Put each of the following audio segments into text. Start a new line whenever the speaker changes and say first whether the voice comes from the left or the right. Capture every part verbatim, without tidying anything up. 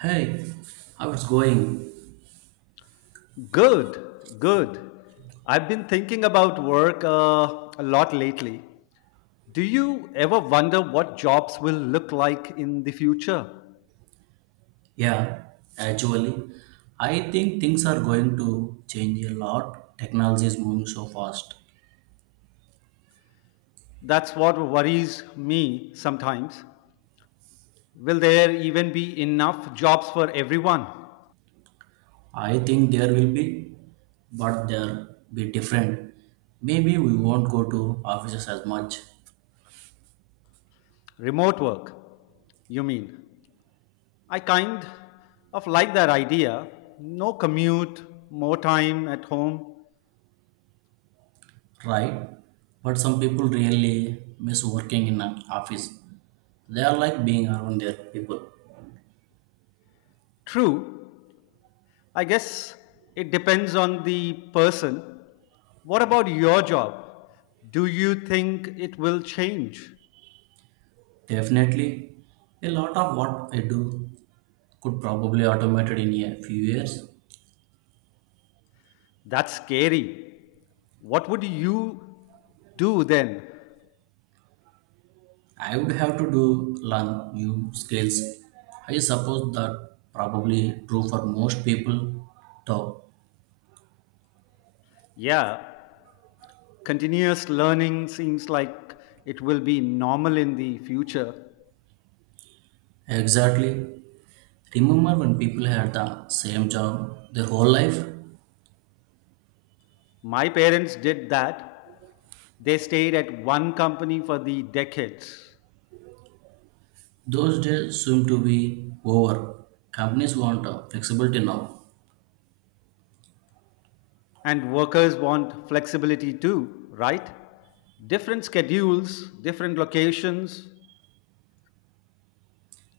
right: Hey, how it's going?
left: Good, good. I've been thinking about work uh, a lot lately. Do you ever wonder what jobs will look like in the future?
right: Yeah, actually, I think things are going to change a lot. Technology is moving so fast.
left: That's what worries me sometimes. Will there even be enough jobs for everyone?
right: I think there will be, but there be different. Maybe we won't go to offices as much,
left: Remote work, you mean? I kind of like that idea. No commute, more time at home.
right: right? But some people really miss working in an office. They are like being around their people.
left: True, I guess it depends on the person. What about your job? Do you think it will change?
right: Definitely, a lot of what I do could probably automated in a few years.
left: That's scary. What would you do then?
right: I would have to do long U scales. I suppose that probably true for most people though.
left: Yeah, continuous learning seems like it will be normal in the future.
right: Exactly. Remember when people had the same job their whole life?
left: My parents did that. They stayed at one company for the decades.
right: Those days seem to be over. Companies want uh, flexibility now.
left: And workers want flexibility too, right? Different schedules, different locations.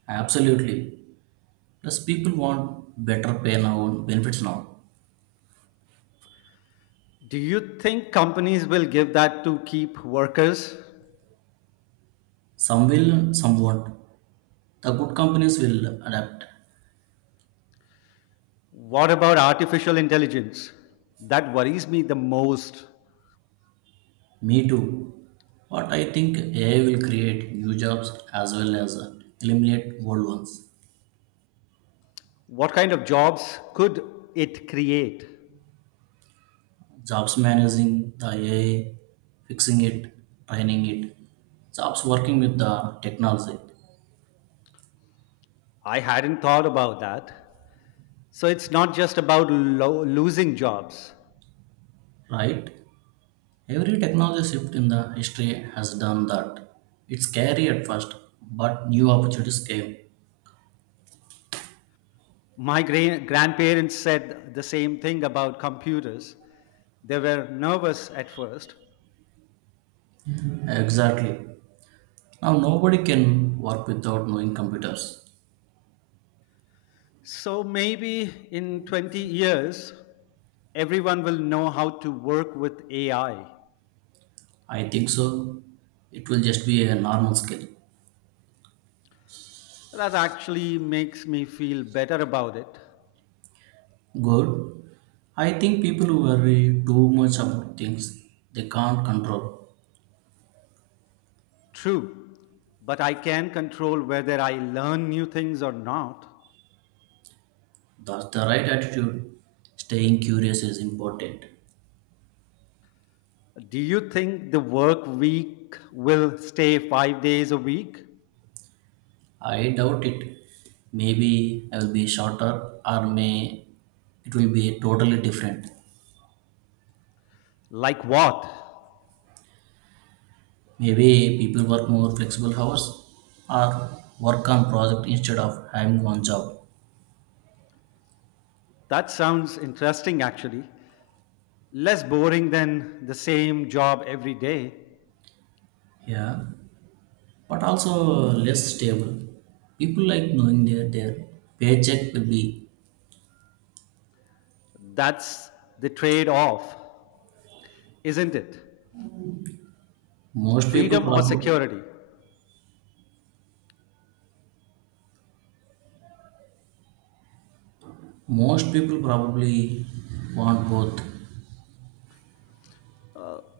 right: Absolutely. Plus, people want better pay now and benefits now.
left: Do you think companies will give that to keep workers?
right: Some will, some won't. The good companies will adapt.
left: What about artificial intelligence? That worries me the most.
right: Me too. But I think A I will create new jobs as well as uh, eliminate old ones.
left: What kind of jobs could it create?
right: Jobs managing the A I, fixing it, training it, jobs working with the technology,
left: I hadn't thought about that. So it's not just about lo- losing jobs.
right: right? Every technology shift in the history has done that. It's scary at first, but new opportunities came.
left: My gra- grandparents said the same thing about computers. They were nervous at first.
right: Exactly. Now nobody can work without knowing computers.
left: So maybe in twenty years, everyone will know how to work with A I.
right: I think so. It will just be a normal skill.
left: That actually makes me feel better about it.
right: Good. I think people worry too much about things they can't control.
left: True, but I can control whether I learn new things or not.
right: That's the right attitude. Staying curious is important.
left: Do you think the work week will stay five days a week?
right: I doubt it. Maybe I will be shorter or may it will be totally different.
left: Like what?
right: Maybe people work more flexible hours or work on project instead of having one job.
left: That sounds interesting actually. Less boring than the same job every day.
right: Yeah, but also less stable. People like knowing that their paycheck will be
left: That's the trade off, isn't it?
right: most people
left: Freedom or
right: probably
left: security?
right: most people probably want both.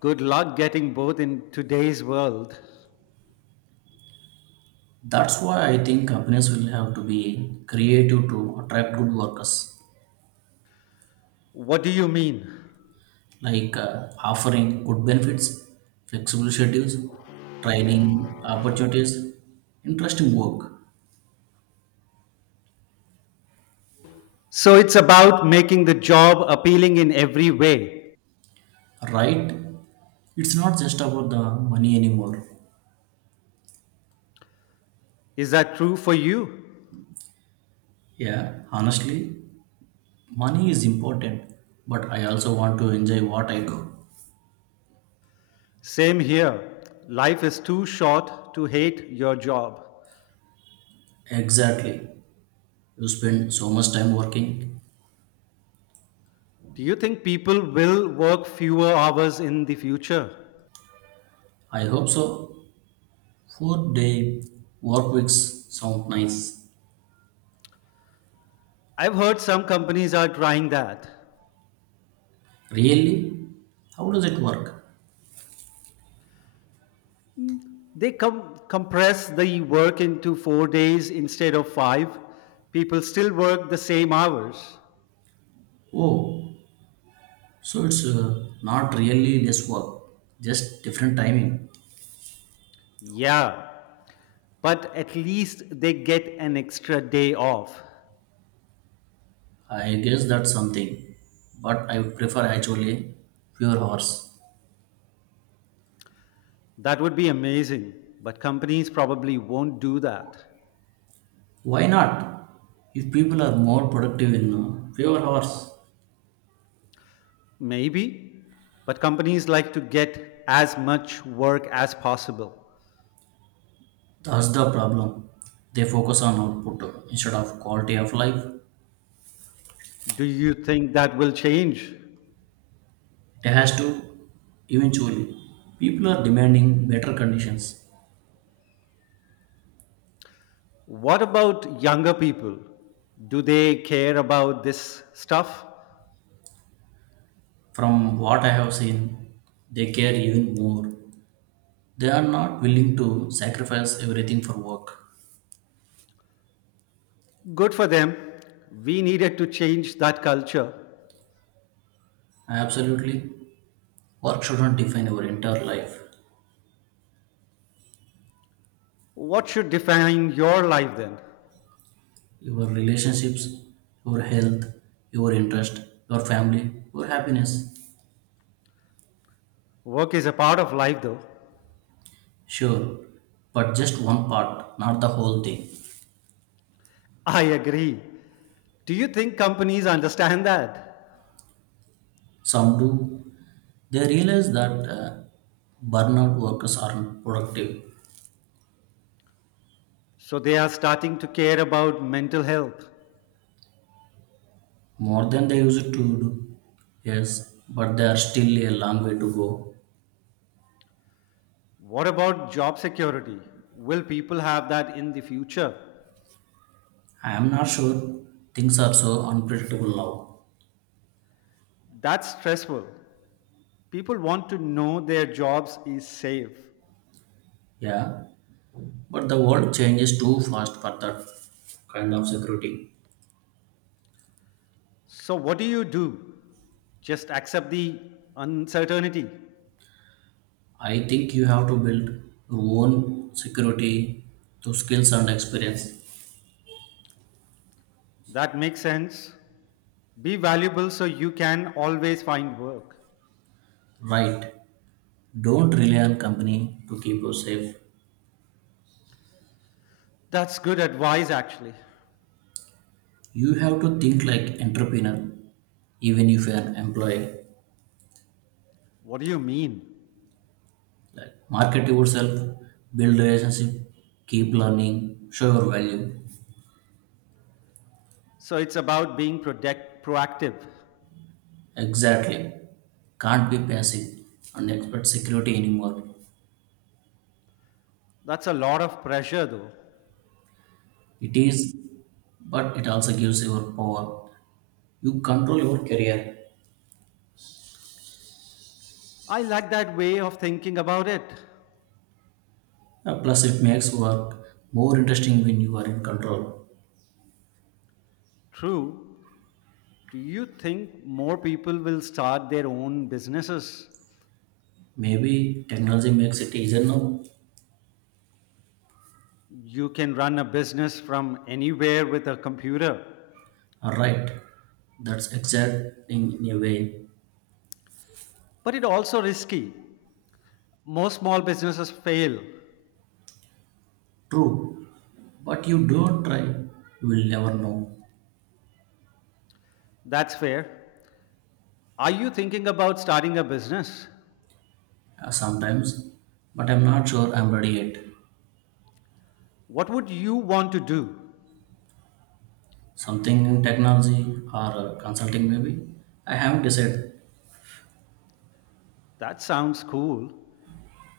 left: Good luck getting both in today's world.
right: That's why I think companies will have to be creative to attract good workers,
left: What do you mean?
right: like uh, offering good benefits, flexible schedules, training opportunities, interesting work.
left: So it's about making the job appealing in every way.
right: Right? It's not just about the money anymore.
left: Is that true for you?
right: Yeah, honestly, money is important, but I also want to enjoy what I do.
left: Same here. Life is too short to hate your job.
right: Exactly. You spend so much time working,
left: Do you think people will work fewer hours in the future?
right: I hope so. Four day work weeks sound nice.
left: I've heard some companies are trying that.
right: Really? How does it work?
left: They com- compress the work into four days instead of five. People still work the same hours.
right: Oh, so it's uh, not really less work, just different timing.
left: Yeah, but at least they get an extra day off.
right: I guess that's something, but I would prefer actually fewer hours.
left: That would be amazing, but companies probably won't do that.
right: Why not? If people are more productive in uh, fewer hours,
left: Maybe, but companies like to get as much work as possible.
right: that's the problem. They focus on output instead of quality of life.
left: Do you think that will change?
right: It has to eventually. People are demanding better conditions.
left: What about younger people? Do they care about this stuff?
right: From what I have seen, they care even more. They are not willing to sacrifice everything for work.
left: Good for them. We needed to change that culture.
right: Absolutely. Work shouldn't define your entire life.
left: What should define your life then?
right: Your relationships, your health, your interest, your family, your happiness.
left: Work is a part of life though.
right: Sure, but just one part, not the whole thing.
left: I agree. Do you think companies understand that?
right: Some do. They realize that uh, burnout workers aren't productive.
left: So they are starting to care about mental health.
right: More than they used to do, yes, but they are still a long way to go.
left: What about job security? Will people have that in the future?
right: I am not sure things are so unpredictable now.
left: That's stressful. People want to know their jobs is safe.
right: Yeah, but the world changes too fast for that kind of security.
left: So what do you do? Just accept the uncertainty.
right: I think you have to build your own security through skills and experience.
left: That makes sense. Be valuable so you can always find work.
right: Right. Don't rely on company to keep you safe.
left: That's good advice actually.
right: You have to think like entrepreneur, even if you are an employee.
left: What do you mean?
right: Like market yourself, build relationship, keep learning, show your value.
left: So it's about being protect, proactive.
right: Exactly. Can't be passive and expect security anymore.
left: That's a lot of pressure, though.
right: It is, but it also gives your power. You control your career.
left: I like that way of thinking about it.
right: Uh, Plus, it makes work more interesting when you are in control.
left: True. Do you think more people will start their own businesses?
right: Maybe technology makes it easier now.
left: You can run a business from anywhere with a computer,
right: Alright, that's exact thing in a way.
left: but it's also risky. Most small businesses fail.
right: True, but you don't try, you will never know.
left: That's fair. Are you thinking about starting a business?
right: Uh, sometimes, but I'm not sure I'm ready yet.
left: What would you want to do?
right: Something in technology or uh, consulting, maybe. I haven't decided.
left: That sounds cool.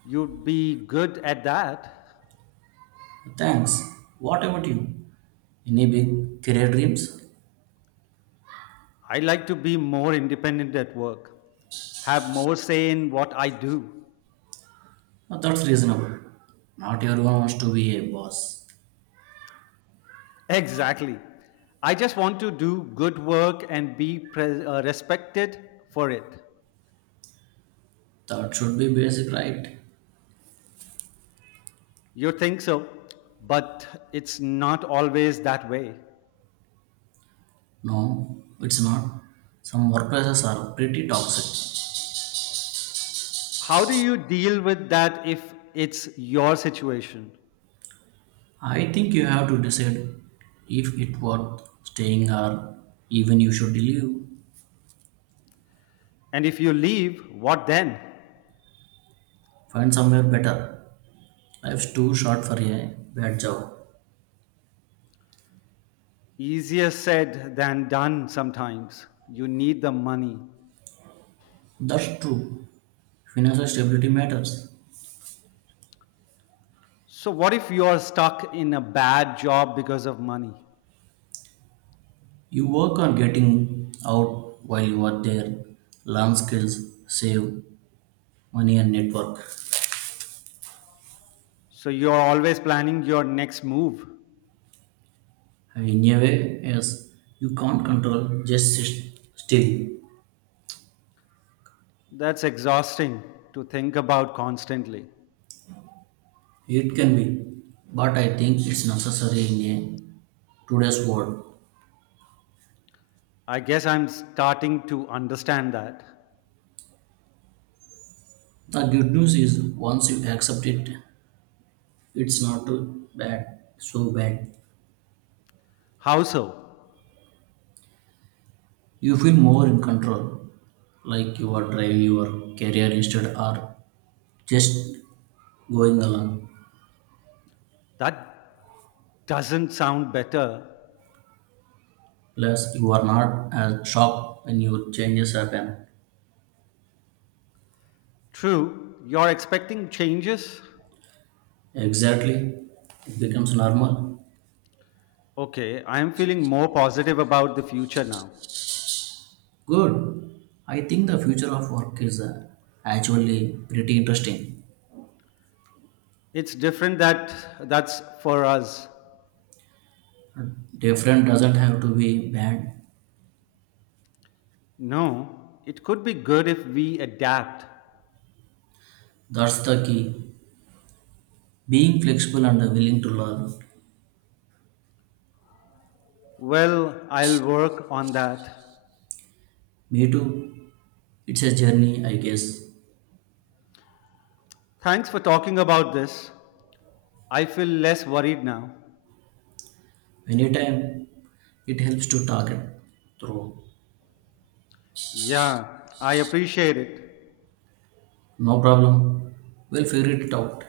left: You'd be good at that.
right: Thanks. What about you? Any big career dreams?
left: I like to be more independent at work, have more say in what I do.
right: Uh, that's reasonable. Not everyone wants to be a boss.
left: Exactly. I just want to do good work and be pre- uh, respected for it.
right: That should be basic, right?
left: You think so, but it's not always that way.
right: No, it's not. Some workplaces are pretty toxic.
left: How do you deal with that if it's your situation?
right: I think you have to decide if it worth staying or even you should leave.
left: And if you leave, what then?
right: Find somewhere better. Life's too short for a bad job.
left: Easier said than done sometimes. You need the money.
right: That's true. Financial stability matters.
left: So, what if you are stuck in a bad job because of money?
right: You work on getting out while you are there, learn skills, save money, and network.
left: So, you're always planning your next move.
right: In a way, yes, you can't control just sit still.
left: That's exhausting to think about constantly.
right: It can be, but I think it's necessary in a today's world.
left: I guess I'm starting to understand that.
right: The good news is once you accept it, it's not too bad, so bad.
left: How so?
right: You feel more in control, like you are driving your career instead or just going along.
left: That doesn't sound better.
right: Plus, you are not as shocked when your changes happen.
left: True, you're expecting changes?
right: Exactly, it becomes normal.
left: Okay, I'm feeling more positive about the future now.
right: Good. I think the future of work is uh, actually pretty interesting.
left: It's different that that's for us.
right: Different doesn't have to be bad.
left: No, it could be good if we adapt.
right: That's the key. Being flexible and willing to learn.
left: Well, I'll work on that.
right: Me too. It's a journey, I guess.
left: Thanks for talking about this. I feel less worried now.
right: Anytime it helps to talk it through.
left: Yeah, I appreciate it.
right: No problem. We'll figure it out.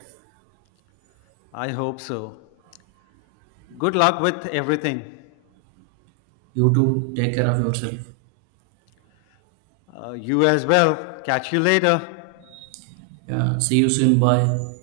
left: I hope so. Good luck with everything.
right: You too, take care of yourself.
left: Uh, you as well. Catch you later.
right: Yeah, see you soon. Bye.